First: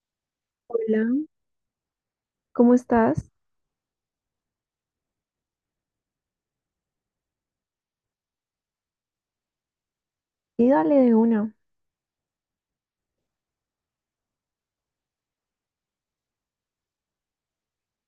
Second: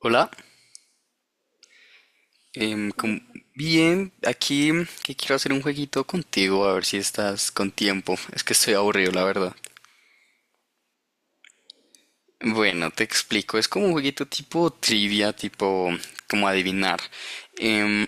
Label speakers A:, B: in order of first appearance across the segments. A: Hola.
B: Hola, ¿cómo
A: em, com-
B: estás?
A: Bien, aquí que quiero hacer un jueguito contigo, a ver si estás con tiempo. Es que estoy aburrido, la verdad.
B: Y dale de una.
A: Bueno, te explico, es como un jueguito tipo trivia, tipo como adivinar. Em,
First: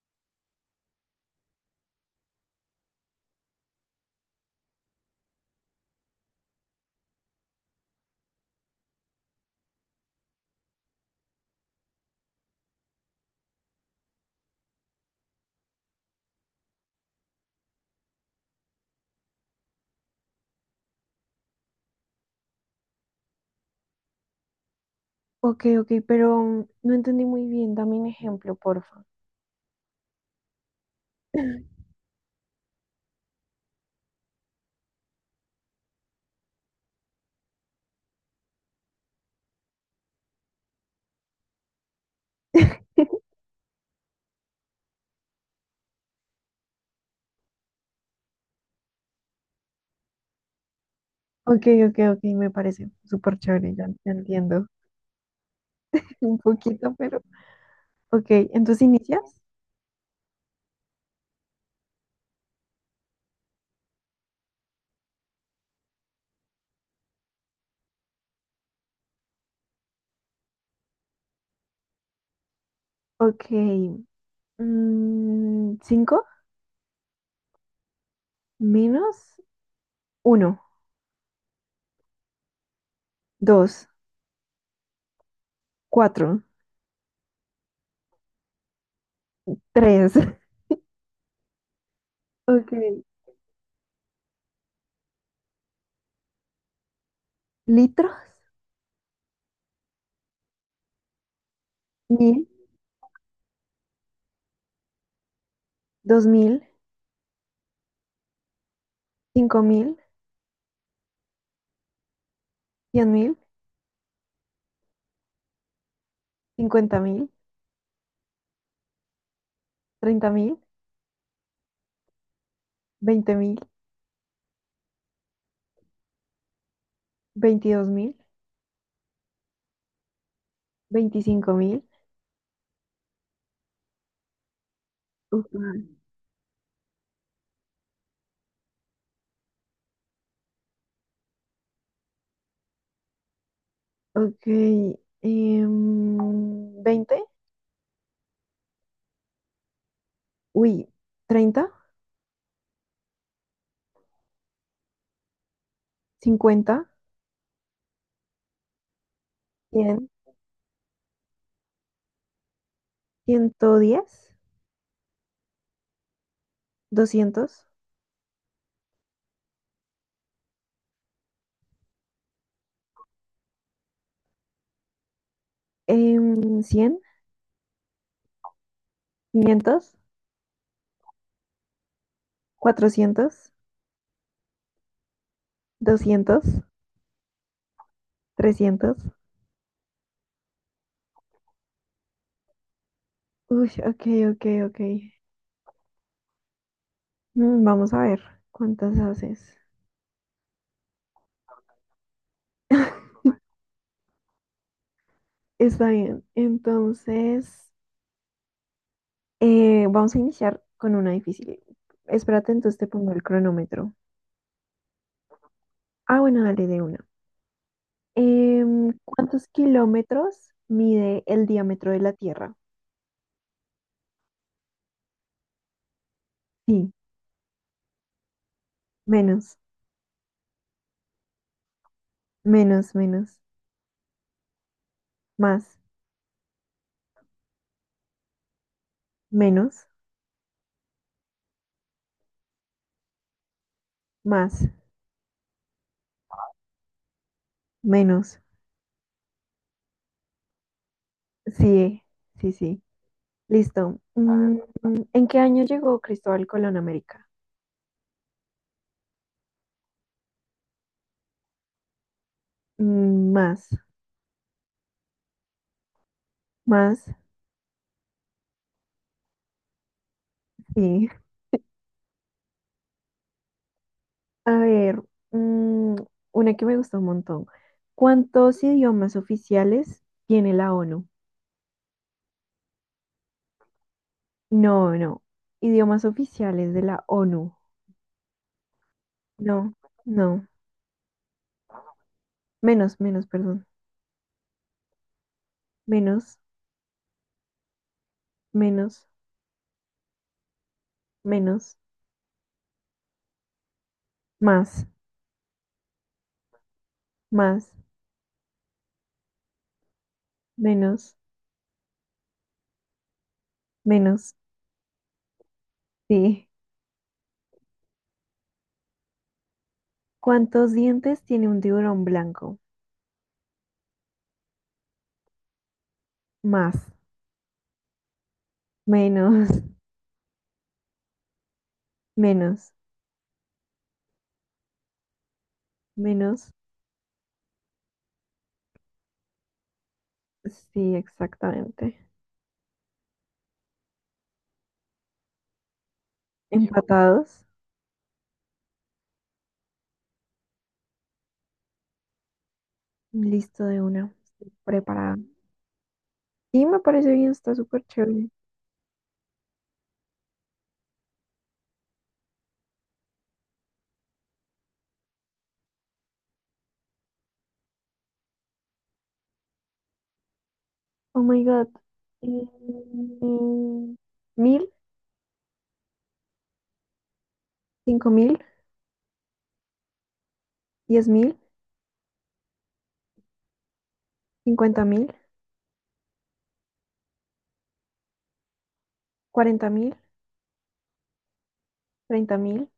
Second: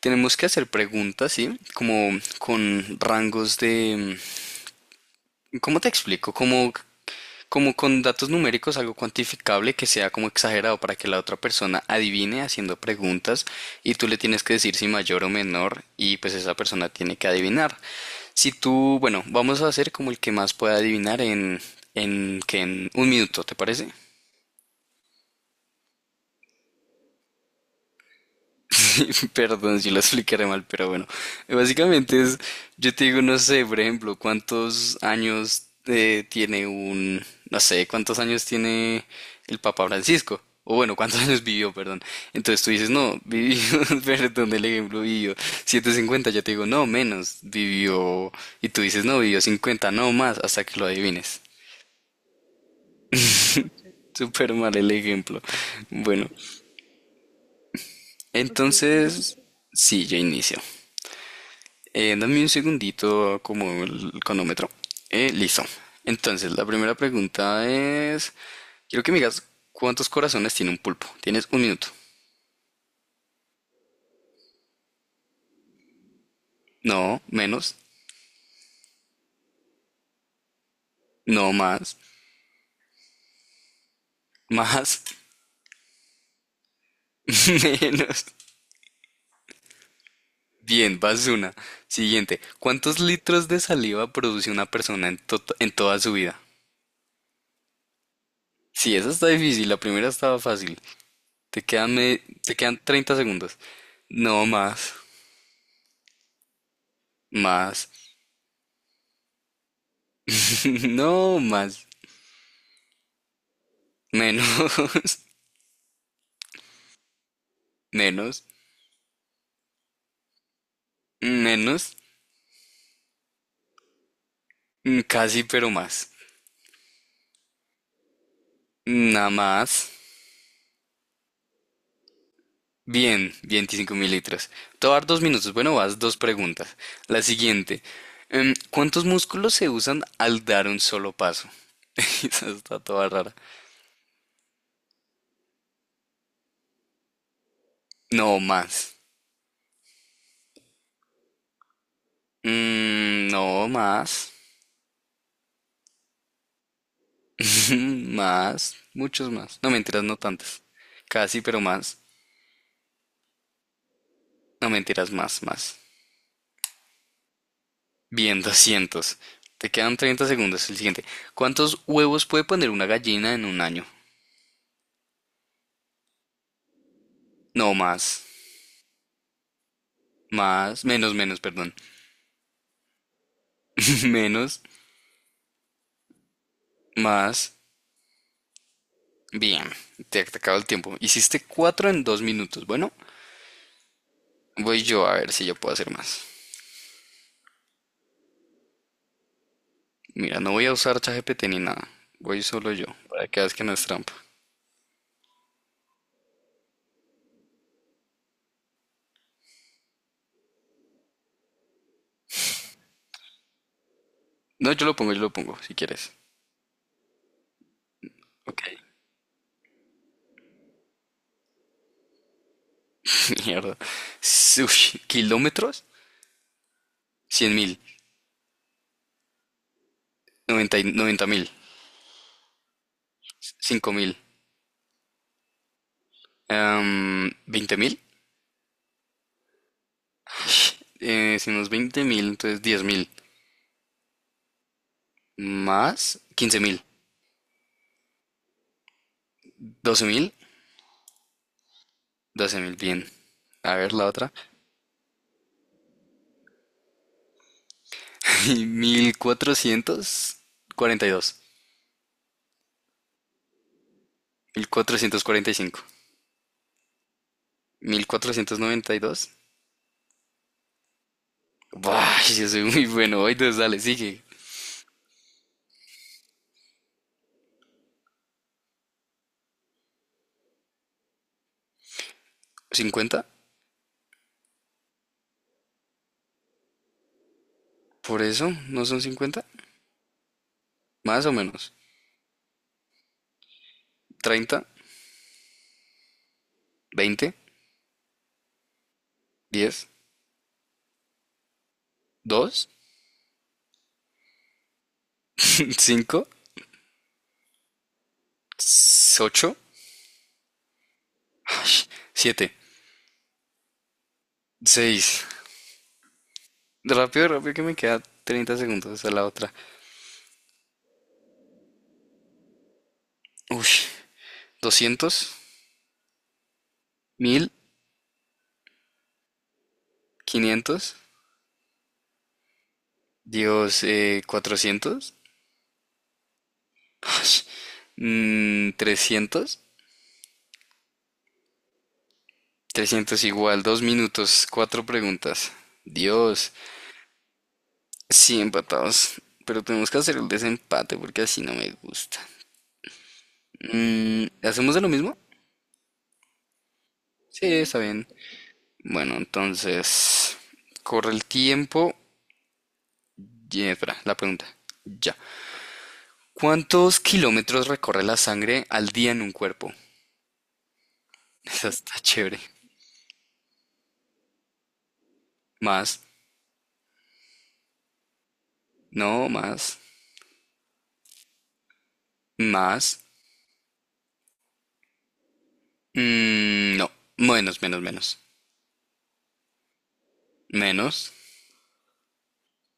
A: Tenemos que hacer preguntas, ¿sí? Como con rangos de. ¿Cómo te explico? Como con datos numéricos, algo cuantificable que sea como exagerado para que la otra persona adivine haciendo preguntas y tú le tienes que decir si mayor o menor y pues esa persona tiene que adivinar. Si tú, bueno, vamos a hacer como el que más pueda adivinar que en un minuto, ¿te parece?
B: Ok, ok, pero no entendí muy bien. Dame un ejemplo, porfa.
A: Perdón si lo explicaré mal, pero bueno. Básicamente es, yo te digo, no sé, por ejemplo, cuántos años no sé, cuántos años tiene el Papa Francisco. O bueno, cuántos años vivió, perdón. Entonces tú dices, no, vivió, perdón, el ejemplo, vivió 750. Yo te digo, no, menos, vivió. Y tú dices, no, vivió 50, no más, hasta que lo adivines.
B: Ok, ok, ok, me parece súper chévere, ya, ya
A: Súper
B: entiendo.
A: mal el ejemplo. Bueno,
B: Un poquito, pero... Ok, entonces inicias.
A: entonces, sí, yo inicio. Dame un segundito como el cronómetro. Listo. Entonces, la primera pregunta es, quiero que me digas cuántos corazones tiene un pulpo. Tienes un minuto.
B: Ok, ¿cinco?
A: No, menos.
B: ¿Menos? Uno,
A: No más.
B: dos,
A: Más.
B: cuatro,
A: Menos.
B: tres.
A: Bien, vas una. Siguiente. ¿Cuántos
B: Okay.
A: litros de saliva produce una persona en toda su vida?
B: Litros,
A: Sí, esa está difícil. La primera estaba fácil. Te quedan, me-
B: mil,
A: Te quedan 30 segundos. No más.
B: dos mil,
A: Más.
B: cinco mil,
A: No más.
B: cien mil,
A: Menos,
B: cincuenta mil,
A: menos,
B: treinta mil,
A: menos,
B: veinte mil,
A: casi pero más.
B: veintidós mil,
A: Nada más.
B: veinticinco mil.
A: Bien, 25 mililitros litros. Te voy a dar dos
B: Uf.
A: minutos. Bueno, vas dos preguntas. La siguiente. ¿Cuántos músculos se usan al dar un solo paso? Esa está toda rara.
B: Ok. Veinte,
A: No más.
B: uy, treinta,
A: No más.
B: cincuenta,
A: Más. Muchos más. No mentiras,
B: cien,
A: no tantas. Casi pero más.
B: ciento diez,
A: No mentiras, más, más.
B: doscientos,
A: Bien, 200. Te quedan 30 segundos. El siguiente. ¿Cuántos huevos puede poner una gallina en un año?
B: cien,
A: No, más.
B: quinientos,
A: Más. Menos, menos, perdón.
B: cuatrocientos,
A: Menos.
B: doscientos,
A: Más.
B: trescientos.
A: Bien. Te acabo el tiempo. Hiciste 4 en 2 minutos. Bueno,
B: Uy, ok, ok, ok.
A: voy yo a ver si yo puedo hacer más.
B: Mm, vamos a ver cuántas haces.
A: Mira, no voy a usar ChatGPT ni nada. Voy solo yo. Para que veas que no es trampa.
B: Está bien. Entonces, vamos a iniciar con una difícil. Espérate, entonces te pongo el cronómetro.
A: No, yo lo pongo, si quieres.
B: Ah, bueno, dale de una.
A: Ok.
B: ¿Cuántos kilómetros mide el diámetro de la Tierra?
A: Mierda. Ush, ¿kilómetros?
B: Sí,
A: Cien mil.
B: menos,
A: Noventa mil.
B: menos, menos,
A: Cinco mil.
B: más,
A: ¿20 mil?
B: menos,
A: Si unos 20 mil, entonces 10 mil.
B: más,
A: Más quince mil.
B: menos.
A: Doce mil.
B: Sí, sí,
A: Doce mil,
B: sí.
A: bien. A ver
B: Listo.
A: la otra.
B: Mm, ¿en qué año llegó Cristóbal Colón a América?
A: Mil cuatrocientos
B: Mm, más,
A: cuatrocientos cuarenta y dos cinco
B: más,
A: 1492.
B: sí.
A: Buah, yo soy muy bueno. Hoy entonces dale, sigue.
B: A ver, mm, una que me gusta un montón. ¿Cuántos idiomas oficiales tiene la ONU?
A: Cincuenta.
B: No, no. Idiomas oficiales de la ONU.
A: Por eso, ¿no son cincuenta?
B: No, no.
A: Más o menos.
B: Menos, menos, perdón.
A: Treinta.
B: Menos,
A: Veinte.
B: menos,
A: Diez.
B: menos,
A: Dos.
B: más,
A: Cinco.
B: más,
A: Ocho.
B: menos,
A: Siete.
B: menos.
A: Seis.
B: Sí.
A: Rápido, rápido, que me queda 30 segundos a la otra.
B: ¿Cuántos dientes tiene un tiburón blanco?
A: Uy, doscientos,
B: Más,
A: mil,
B: menos,
A: quinientos,
B: menos,
A: Dios, 400,
B: menos.
A: 300,
B: Sí, exactamente.
A: 300 igual, dos minutos, cuatro preguntas. Dios,
B: Empatados.
A: sí, empatados. Pero tenemos que hacer el desempate porque así no me gusta.
B: Listo de una. Estoy
A: ¿Hacemos de lo
B: preparada.
A: mismo?
B: Sí, me parece bien,
A: Sí,
B: está
A: está
B: súper
A: bien.
B: chévere.
A: Bueno, entonces, corre el tiempo. Y, espera, la pregunta. Ya. ¿Cuántos kilómetros recorre la sangre al día en un cuerpo?
B: Oh my God.
A: Esa está chévere.
B: Mm, mil,
A: Más,
B: cinco mil,
A: no, más,
B: diez mil,
A: más,
B: cincuenta mil,
A: no, menos, menos, menos,
B: cuarenta mil,
A: menos,
B: treinta mil,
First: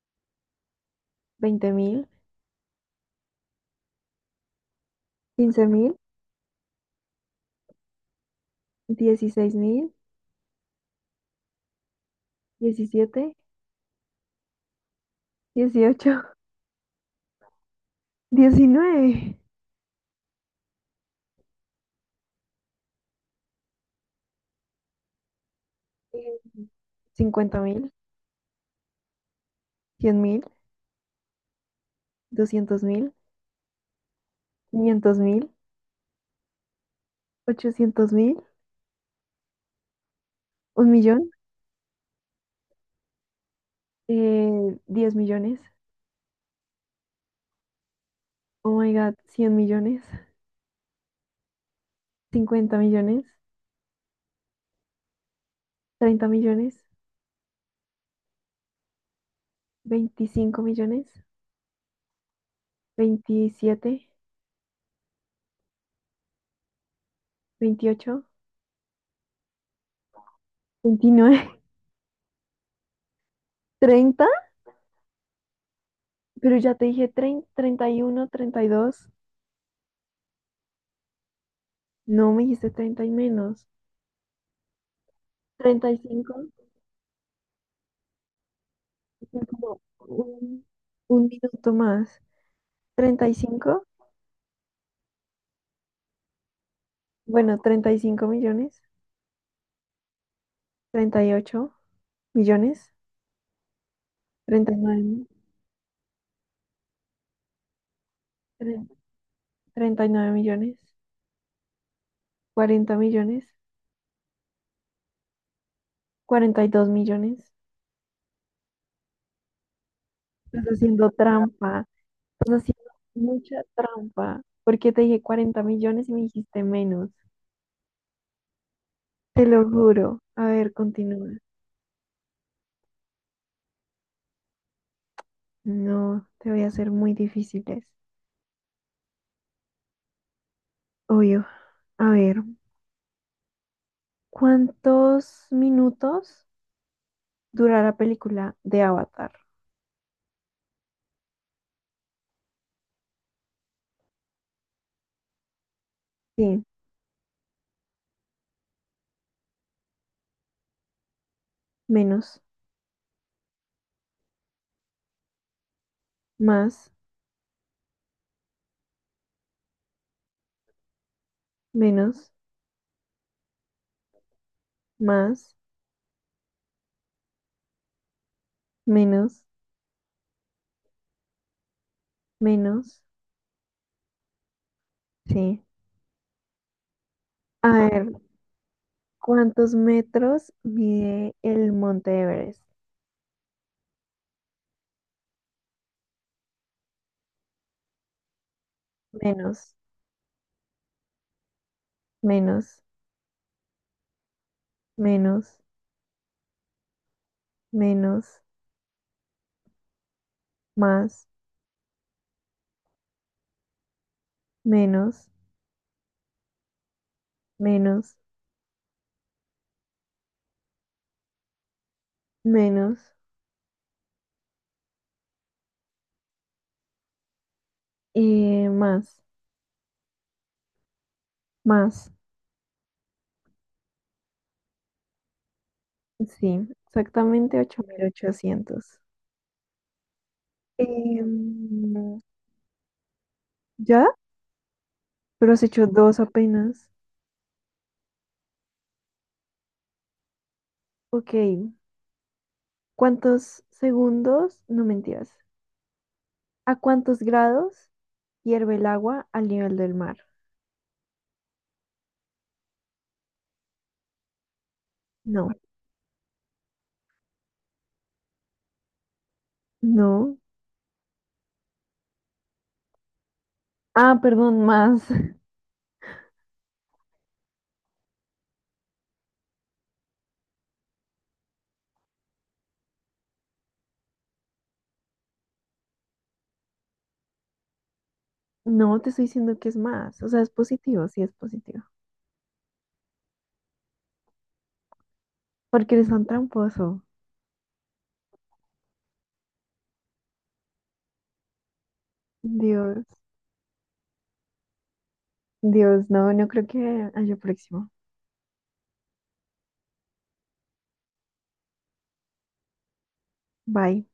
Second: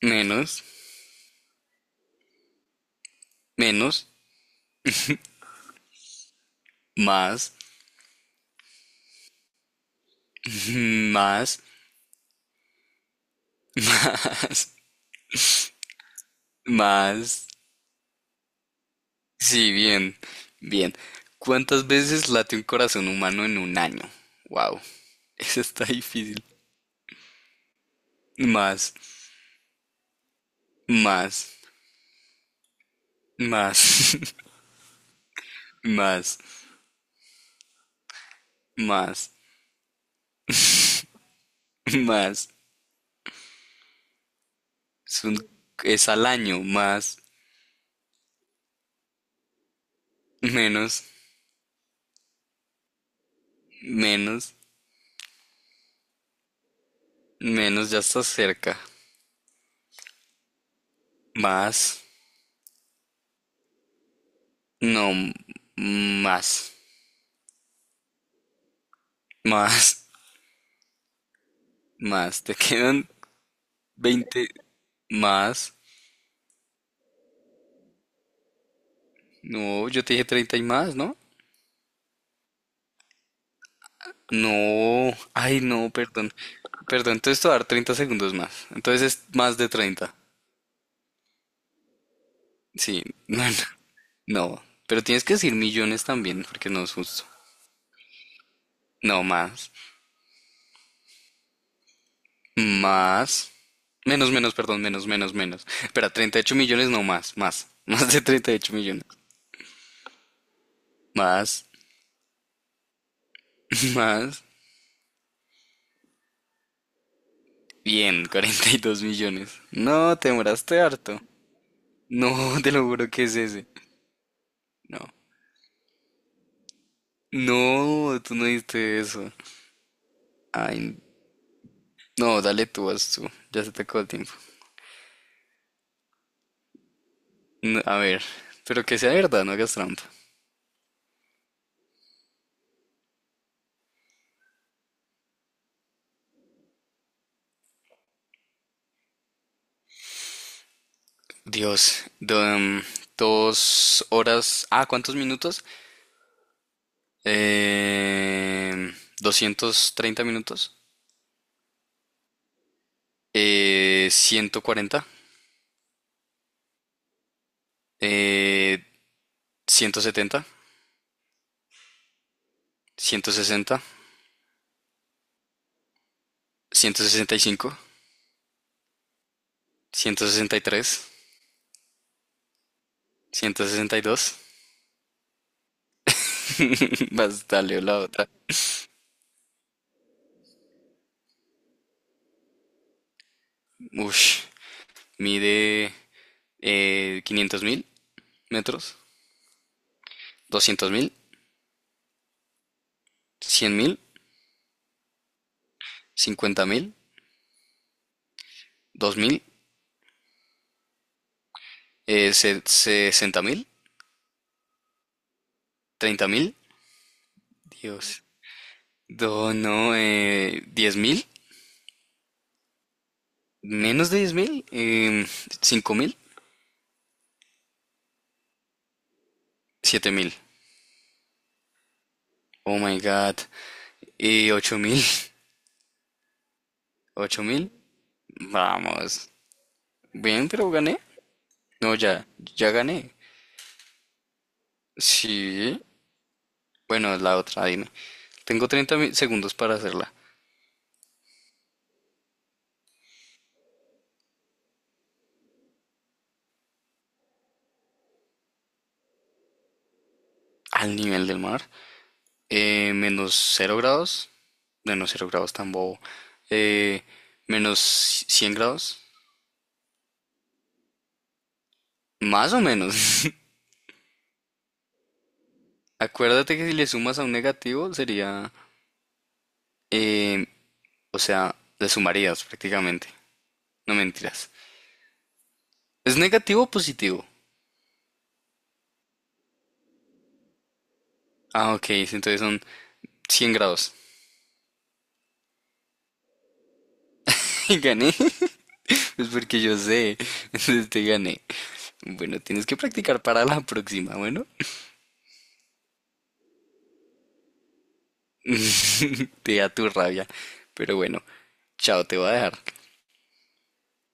A: menos,
B: veinte mil,
A: menos,
B: quince mil,
A: más,
B: dieciséis mil,
A: más,
B: diecisiete, dieciocho,
A: más.
B: diecinueve,
A: Sí, bien, bien. ¿Cuántas veces late un corazón humano en un año? Wow, eso está difícil.
B: cincuenta mil,
A: Más,
B: cien mil,
A: más,
B: doscientos mil,
A: más,
B: quinientos mil,
A: más,
B: ochocientos mil,
A: más,
B: un millón,
A: más.
B: eh, diez
A: Es un-
B: millones.
A: es al año, más,
B: Oh my God, cien millones.
A: menos,
B: Cincuenta millones,
A: menos,
B: 30 millones,
A: menos, ya está cerca.
B: 25 millones,
A: Más,
B: veintisiete,
A: no, m- más,
B: veintiocho,
A: más,
B: veintinueve,
A: más. Te quedan
B: treinta,
A: veinte más.
B: pero ya te dije treinta y uno, treinta y dos.
A: No, yo te dije treinta y más, ¿no?
B: No me dijiste 30 y menos,
A: No, ay, no, perdón.
B: 35,
A: Perdón, entonces te voy a dar 30 segundos más. Entonces es
B: son
A: más de
B: como
A: treinta.
B: un minuto más,
A: Sí,
B: treinta y
A: no, no,
B: cinco.
A: no. Pero tienes que decir millones también, porque no es justo.
B: Bueno, 35 millones,
A: No, más.
B: 38 millones,
A: Más. Menos, menos, perdón, menos,
B: 39,
A: menos, menos. Espera, 38 millones, no más, más. Más de 38
B: nueve tre-
A: millones.
B: 39
A: Más,
B: millones,
A: más.
B: 42 millones,
A: Bien, 42 millones. No, te
B: estás
A: demoraste
B: haciendo
A: harto.
B: trampa.
A: No,
B: Estás
A: te lo
B: haciendo
A: juro que es
B: mucha
A: ese.
B: trampa, porque te
A: No.
B: dije 40 millones y me dijiste menos.
A: No, tú no diste eso.
B: Te lo juro. A ver,
A: Ay,
B: continúa.
A: no, dale tú, haz tú. Ya se te acabó el tiempo.
B: No, te voy a hacer muy
A: No,
B: difíciles.
A: a ver, pero que sea verdad, no hagas trampa.
B: Obvio. A ver, ¿cuántos minutos dura la película de Avatar?
A: Dios, dos horas. Ah, ¿cuántos minutos?
B: Sí,
A: eh, 230 minutos,
B: menos,
A: 140,
B: más,
A: eh, 170,
B: menos,
A: 160,
B: más,
A: 165,
B: menos,
A: 163,
B: menos.
A: 162.
B: Sí.
A: Más
B: A
A: dale la
B: ver,
A: otra.
B: ¿cuántos metros mide el Monte Everest?
A: Ush, mide 500 mil metros,
B: Menos,
A: doscientos mil,
B: menos,
A: cien mil,
B: menos,
A: cincuenta mil,
B: menos,
A: dos mil,
B: más,
A: 60 mil,
B: menos,
A: 30 mil.
B: menos,
A: Dios. Do no, 10 mil.
B: menos,
A: Menos de 10.000, cinco mil,
B: más,
A: siete mil.
B: más.
A: Oh my god. Y ocho mil.
B: Sí,
A: Ocho
B: exactamente
A: mil.
B: 8.800.
A: Vamos. Bien, pero gané.
B: Em,
A: No, ya, ya gané.
B: ¿ya? Pero has
A: Sí.
B: hecho dos apenas.
A: Bueno, la otra, dime. Tengo 30 segundos para hacerla.
B: Ok, ¿cuántos segundos? No mentiras. ¿A cuántos grados hierve el agua al nivel del mar?
A: Al nivel del mar. Menos cero grados. Menos cero
B: No,
A: grados tan bobo. Eh, Menos 100 grados.
B: no.
A: Más o menos.
B: Ah, perdón, más.
A: Acuérdate que si le sumas a un negativo sería em, o sea, le sumarías prácticamente. No mentiras. ¿Es negativo o positivo?
B: No, te estoy diciendo que es más. O sea, es positivo, sí es
A: Ah,
B: positivo.
A: ok, sí, entonces son 100 grados.
B: Porque eres tan tramposo.
A: ¿Y gané? Pues porque yo sé. Entonces te gané. Bueno, tienes que
B: Dios.
A: practicar para la próxima, bueno.
B: Dios, no, no creo que haya próximo.
A: Te da tu rabia. Pero bueno, chao, te voy a dejar.
B: Bye.